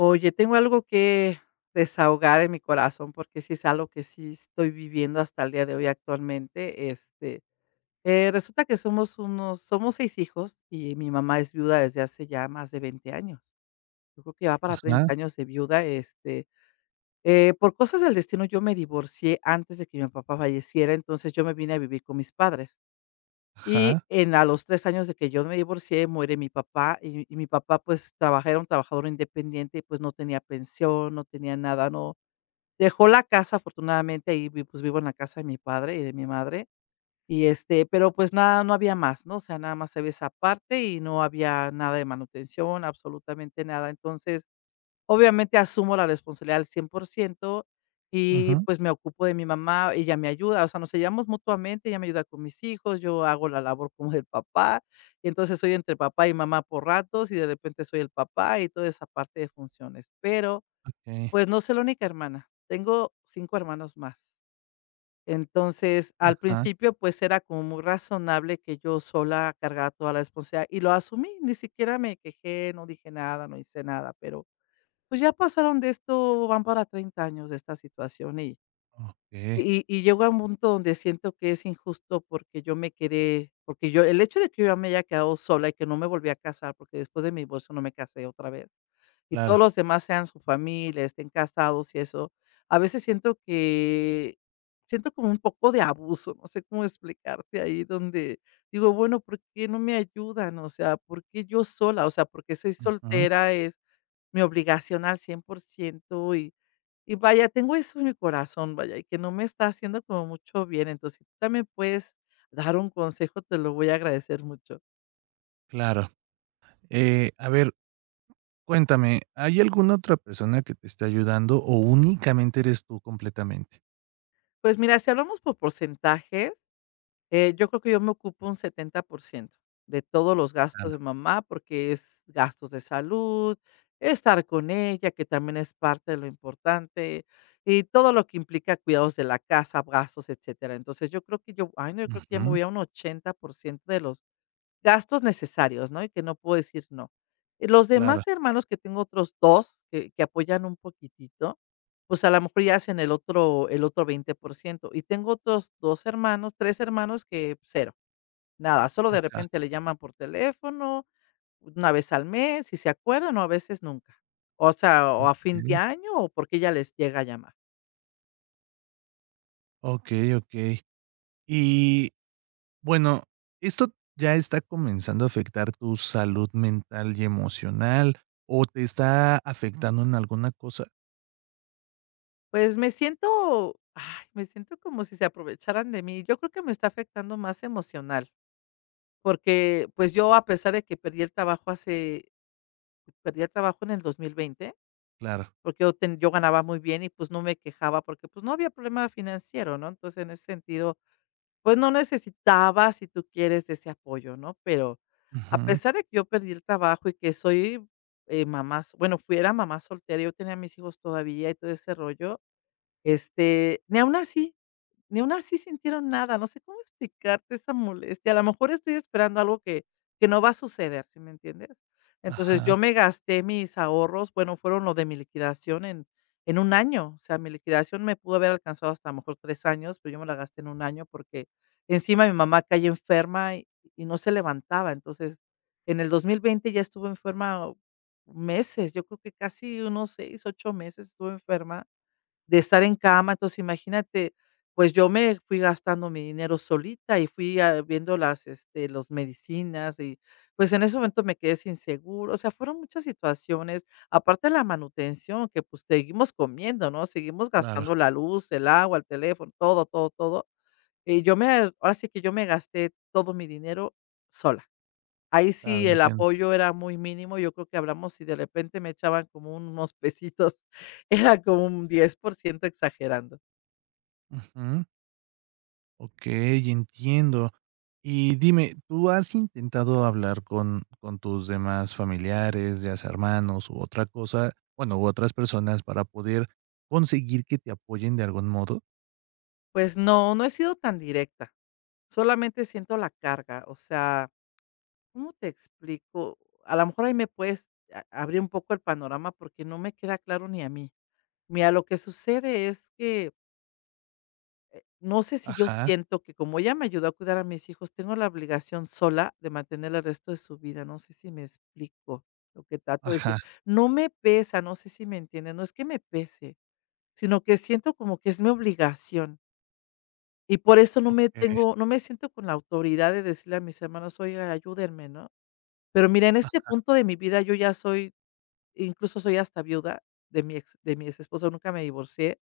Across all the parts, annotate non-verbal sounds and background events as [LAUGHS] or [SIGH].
Oye, tengo algo que desahogar en mi corazón, porque sí es algo que sí estoy viviendo hasta el día de hoy actualmente. Resulta que somos seis hijos y mi mamá es viuda desde hace ya más de 20 años. Yo creo que va para 30 Ajá, años de viuda. Por cosas del destino, yo me divorcié antes de que mi papá falleciera, entonces yo me vine a vivir con mis padres. Y ajá. en a los 3 años de que yo me divorcié, muere mi papá, y mi papá, pues, trabaja era un trabajador independiente y, pues, no tenía pensión, no tenía nada, no dejó la casa. Afortunadamente, ahí vi pues, vivo en la casa de mi padre y de mi madre, y, pero, pues, nada, no había más, ¿no? O sea, nada más había esa parte y no había nada de manutención, absolutamente nada. Entonces, obviamente, asumo la responsabilidad al 100% y, Ujú. pues, me ocupo de mi mamá, ella me ayuda, o sea, nos ayudamos mutuamente, ella me ayuda con mis hijos, yo hago la labor como del papá, y entonces soy entre papá y mamá por ratos, y de repente soy el papá y toda esa parte de funciones. Pero, Okey. pues, no soy la única hermana, tengo 5 hermanos más. Entonces, al Ajá. principio, pues, era como muy razonable que yo sola cargara toda la responsabilidad y lo asumí, ni siquiera me quejé, no dije nada, no hice nada, pero pues ya pasaron de esto, van para 30 años de esta situación y Okey, y y llegó a un punto donde siento que es injusto porque yo el hecho de que yo ya me haya quedado sola y que no me volví a casar, porque después de mi divorcio no me casé otra vez, y todos claro. los demás sean su familia, estén casados y eso, a veces siento como un poco de abuso, no sé cómo explicarte ahí donde digo, bueno, ¿por qué no me ayudan? O sea, ¿por qué yo sola? O sea, porque soy Ujú, soltera es mi obligación al 100% y vaya, tengo eso en mi corazón, vaya, y que no me está haciendo como mucho bien. Entonces, si tú también puedes dar un consejo, te lo voy a agradecer mucho. claro. A ver, cuéntame, ¿hay alguna otra persona que te esté ayudando o únicamente eres tú completamente? Pues mira, si hablamos por porcentajes, yo creo que yo me ocupo un 70% de todos los gastos de Claro. mamá, porque es gastos de salud, estar con ella, que también es parte de lo importante, y todo lo que implica cuidados de la casa, gastos, etcétera. Entonces, yo creo que yo, ay, no, yo creo que ya me Ujú, voy a un 80% de los gastos necesarios, ¿no? Y que no puedo decir no. Los claro. demás hermanos, que tengo otros 2 que apoyan un poquitito, pues, a la mejor ya hacen el otro 20%. Y tengo otros 2 hermanos, 3 hermanos que cero, nada, solo de Ajá. repente le llaman por teléfono, una vez al mes, si se acuerdan, o a veces nunca. O sea, o a fin de Okey, año, o porque ya les llega a llamar. okey, okey. Y bueno, ¿esto ya está comenzando a afectar tu salud mental y emocional o te está afectando en alguna cosa? Pues, ay, me siento como si se aprovecharan de mí. Yo creo que me está afectando más emocional. Porque, pues, yo, a pesar de que perdí el trabajo en el 2020, Claro. porque yo ganaba muy bien y, pues, no me quejaba porque, pues, no había problema financiero, ¿no? Entonces, en ese sentido, pues, no necesitaba, si tú quieres, de ese apoyo, ¿no? Pero, a Ujú. pesar de que yo perdí el trabajo y que soy, mamá s bueno, fui era mamá soltera, yo tenía a mis hijos todavía y todo ese rollo, este, ni aun así ni aun así sintieron nada, no sé cómo explicarte esa molestia. A lo mejor estoy esperando algo que no va a suceder, ¿si me entiendes? Entonces, yo Ajá. me gasté mis ahorros, bueno, fueron lo de mi liquidación en un año, o sea, mi liquidación me pudo haber alcanzado hasta a lo mejor 3 años, pero yo me la gasté en un año porque encima mi mamá cayó enferma y no se levantaba. Entonces, en el 2020 ya estuvo enferma meses, yo creo que casi unos 6 8 meses estuvo enferma de estar en cama, entonces imagínate, pues yo me fui gastando mi dinero solita y fui, viendo los medicinas y, pues, en ese momento me quedé sin seguro, o sea, fueron muchas situaciones, aparte de la manutención que, pues, seguimos comiendo, ¿no? Seguimos Claro, gastando la luz, el agua, el teléfono, todo, todo, todo. Y yo me Ahora sí que yo me gasté todo mi dinero sola. Ahí claro, sí el entiendo. apoyo era muy mínimo, yo creo que hablamos y de repente me echaban como unos pesitos, [LAUGHS] era como un 10% exagerando. Ujú. Okey, entiendo. Y dime, ¿tú has intentado hablar con tus demás familiares, ya sea hermanos u otra cosa, bueno, u otras personas para poder conseguir que te apoyen de algún modo? Pues no, no he sido tan directa, solamente siento la carga, o sea, ¿cómo te explico? A lo mejor ahí me puedes a abrir un poco el panorama porque no me queda claro ni a mí. Mira, lo que sucede es que no sé si yo Ajá, siento que como ella me ayudó a cuidar a mis hijos, tengo la obligación sola de mantener el resto de su vida. No sé si me explico lo que trato de ajá, decir. No me pesa, no sé si me entienden. No es que me pese, sino que siento como que es mi obligación. Y por eso eh, no me siento con la autoridad de decirle a mis hermanos, oiga, ayúdenme, ¿no? Pero mira, en este punto de mi vida yo ya soy, incluso soy hasta viuda de mi ex, esposo, nunca me divorcié,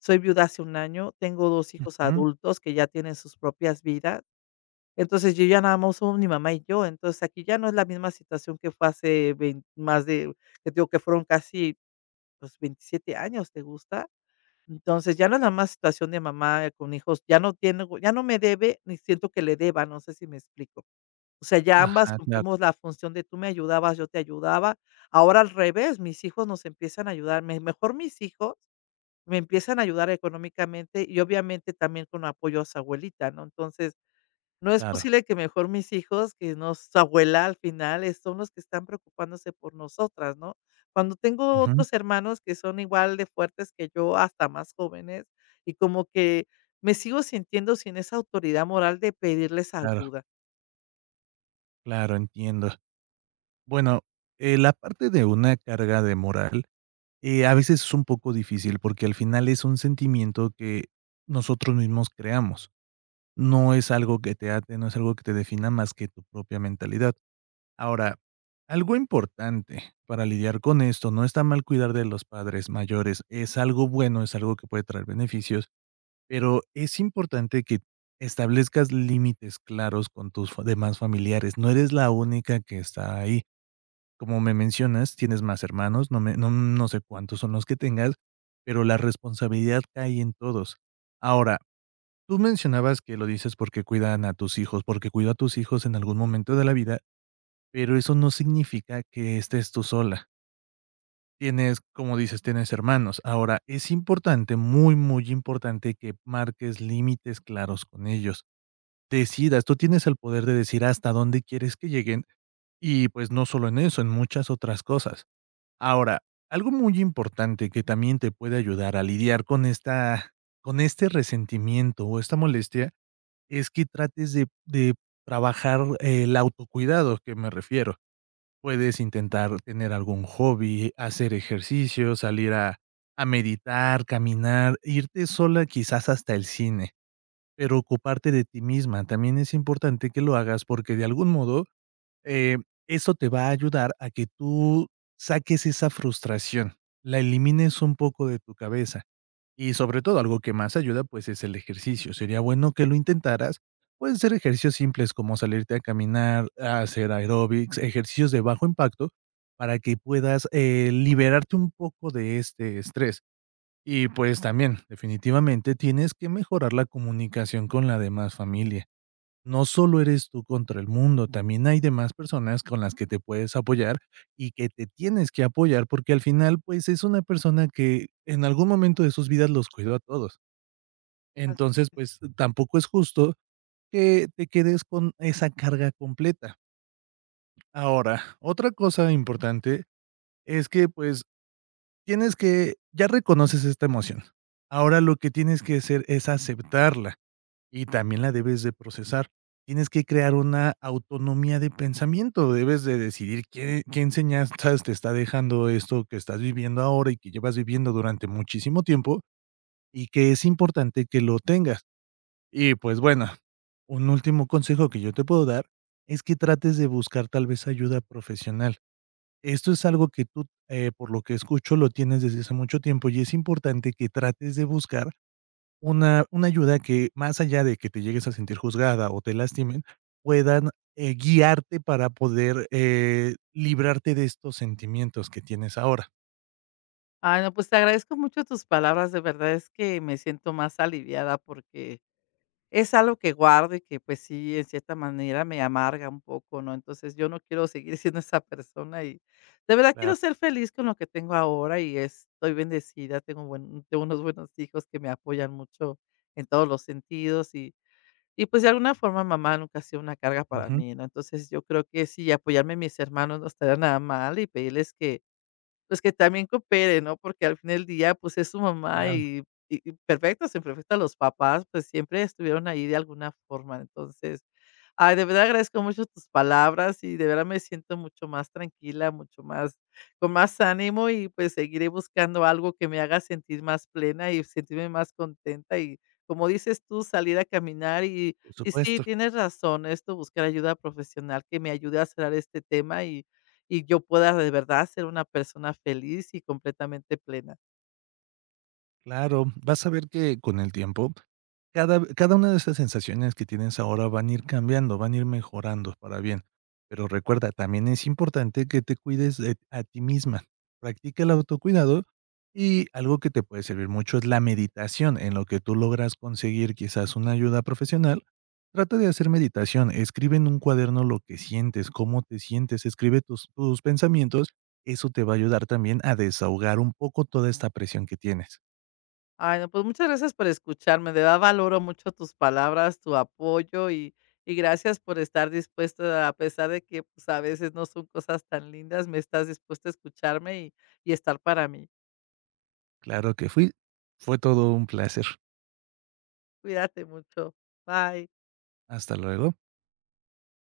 soy viuda hace un año, tengo 2 hijos ujú, adultos que ya tienen sus propias vidas. Entonces, yo ya nada más somos mi mamá y yo. Entonces, aquí ya no es la misma situación que fue hace vein más de, que digo que fueron casi, pues, 27 años, ¿te gusta? Entonces, ya no es la misma situación de mamá con hijos, ya no me debe, ni siento que le deba, no sé si me explico. O sea, ya ambas ajá, claro, cumplimos la función de tú me ayudabas, yo te ayudaba. Ahora al revés, mis hijos nos empiezan a ayudar, me mejor mis hijos me empiezan a ayudar económicamente y obviamente también con apoyo a su abuelita, ¿no? Entonces, no es claro, posible que mejor mis hijos, que no su abuela al final, son los que están preocupándose por nosotras, ¿no? Cuando tengo ujú, otros hermanos que son igual de fuertes que yo, hasta más jóvenes, y como que me sigo sintiendo sin esa autoridad moral de pedirles claro, ayuda. claro, entiendo. Bueno, la parte de una carga de moral, a veces es un poco difícil porque al final es un sentimiento que nosotros mismos creamos. No es algo que te ate, no es algo que te defina más que tu propia mentalidad. Ahora, algo importante para lidiar con esto, no está mal cuidar de los padres mayores, es algo bueno, es algo que puede traer beneficios, pero es importante que establezcas límites claros con tus demás familiares. No eres la única que está ahí. Como me mencionas, tienes más hermanos, no, no, no sé cuántos son los que tengas, pero la responsabilidad cae en todos. Ahora, tú mencionabas que lo dices porque cuidan a tus hijos, porque cuidó a tus hijos en algún momento de la vida, pero eso no significa que estés tú sola. Tienes, como dices, tienes hermanos. Ahora, es importante, muy, muy importante que marques límites claros con ellos. Decidas, tú tienes el poder de decir hasta dónde quieres que lleguen y pues no solo en eso, en muchas otras cosas. Ahora, algo muy importante que también te puede ayudar a lidiar con con este resentimiento o esta molestia es que trates de trabajar el autocuidado, que me refiero. Puedes intentar tener algún hobby, hacer ejercicio, salir a meditar, caminar, irte sola quizás hasta el cine, pero ocuparte de ti misma. También es importante que lo hagas porque de algún modo, eh, eso te va a ayudar a que tú saques esa frustración, la elimines un poco de tu cabeza. Y sobre todo, algo que más ayuda, pues, es el ejercicio. Sería bueno que lo intentaras. Pueden ser ejercicios simples como salirte a caminar, a hacer aeróbics, ejercicios de bajo impacto para que puedas, liberarte un poco de este estrés. Y, pues, también definitivamente tienes que mejorar la comunicación con la demás familia. No solo eres tú contra el mundo, también hay demás personas con las que te puedes apoyar y que te tienes que apoyar, porque al final, pues, es una persona que en algún momento de sus vidas los cuidó a todos. Así Entonces, es. pues, tampoco es justo que te quedes con esa carga completa. Ahora, otra cosa importante es que, pues, tienes que ya reconoces esta emoción. Ahora lo que tienes que hacer es aceptarla. Y también la debes de procesar. Tienes que crear una autonomía de pensamiento, debes de decidir qué enseñanzas te está dejando esto que estás viviendo ahora y que llevas viviendo durante muchísimo tiempo, y que es importante que lo tengas. Y, pues, bueno, un último consejo que yo te puedo dar es que trates de buscar tal vez ayuda profesional. Esto es algo que tú, por lo que escucho, lo tienes desde hace mucho tiempo y es importante que trates de buscar una ayuda que, más allá de que te llegues a sentir juzgada o te lastimen, puedan, guiarte para poder, librarte de estos sentimientos que tienes ahora. Ay, no, pues te agradezco mucho tus palabras, de verdad es que me siento más aliviada porque es algo que guardo y que, pues sí, en cierta manera me amarga un poco, ¿no? Entonces, yo no quiero seguir [LAUGHS] siendo esa persona y de verdad Claro. quiero ser feliz con lo que tengo ahora y estoy bendecida, tengo unos buenos hijos que me apoyan mucho en todos los sentidos y, pues, de alguna forma, mamá nunca ha sido una carga para Ujú. mí, ¿no? Entonces, yo creo que sí, apoyarme mis hermanos no estaría nada mal y pedirles que pues, que también coopere, ¿no? Porque al fin del día, pues, es su mamá Claro, y perfectos, imperfectos, los papás, pues, siempre estuvieron ahí de alguna forma. Entonces, ay, de verdad agradezco mucho tus palabras y de verdad me siento mucho más tranquila, mucho más con más ánimo y, pues, seguiré buscando algo que me haga sentir más plena y sentirme más contenta y, como dices tú, salir a caminar por y sí, supuesto. tienes razón, esto buscar ayuda profesional que me ayude a cerrar este tema y yo pueda de verdad ser una persona feliz y completamente plena. Claro, vas a ver que con el tiempo, cada una de estas sensaciones que tienes ahora van a ir cambiando, van a ir mejorando para bien. Pero recuerda, también es importante que te cuides a ti misma. Practica el autocuidado y algo que te puede servir mucho es la meditación, en lo que tú logras conseguir quizás una ayuda profesional. Trata de hacer meditación, escribe en un cuaderno lo que sientes, cómo te sientes, escribe tus pensamientos. Eso te va a ayudar también a desahogar un poco toda esta presión que tienes. Ay, no, pues muchas gracias por escucharme, de verdad valoro mucho tus palabras, tu apoyo y gracias por estar dispuesta, a pesar de que pues, a veces no son cosas tan lindas, me estás dispuesta a escucharme y estar para mí. Claro que fui. Fue todo un placer. Cuídate mucho. Bye. Hasta luego.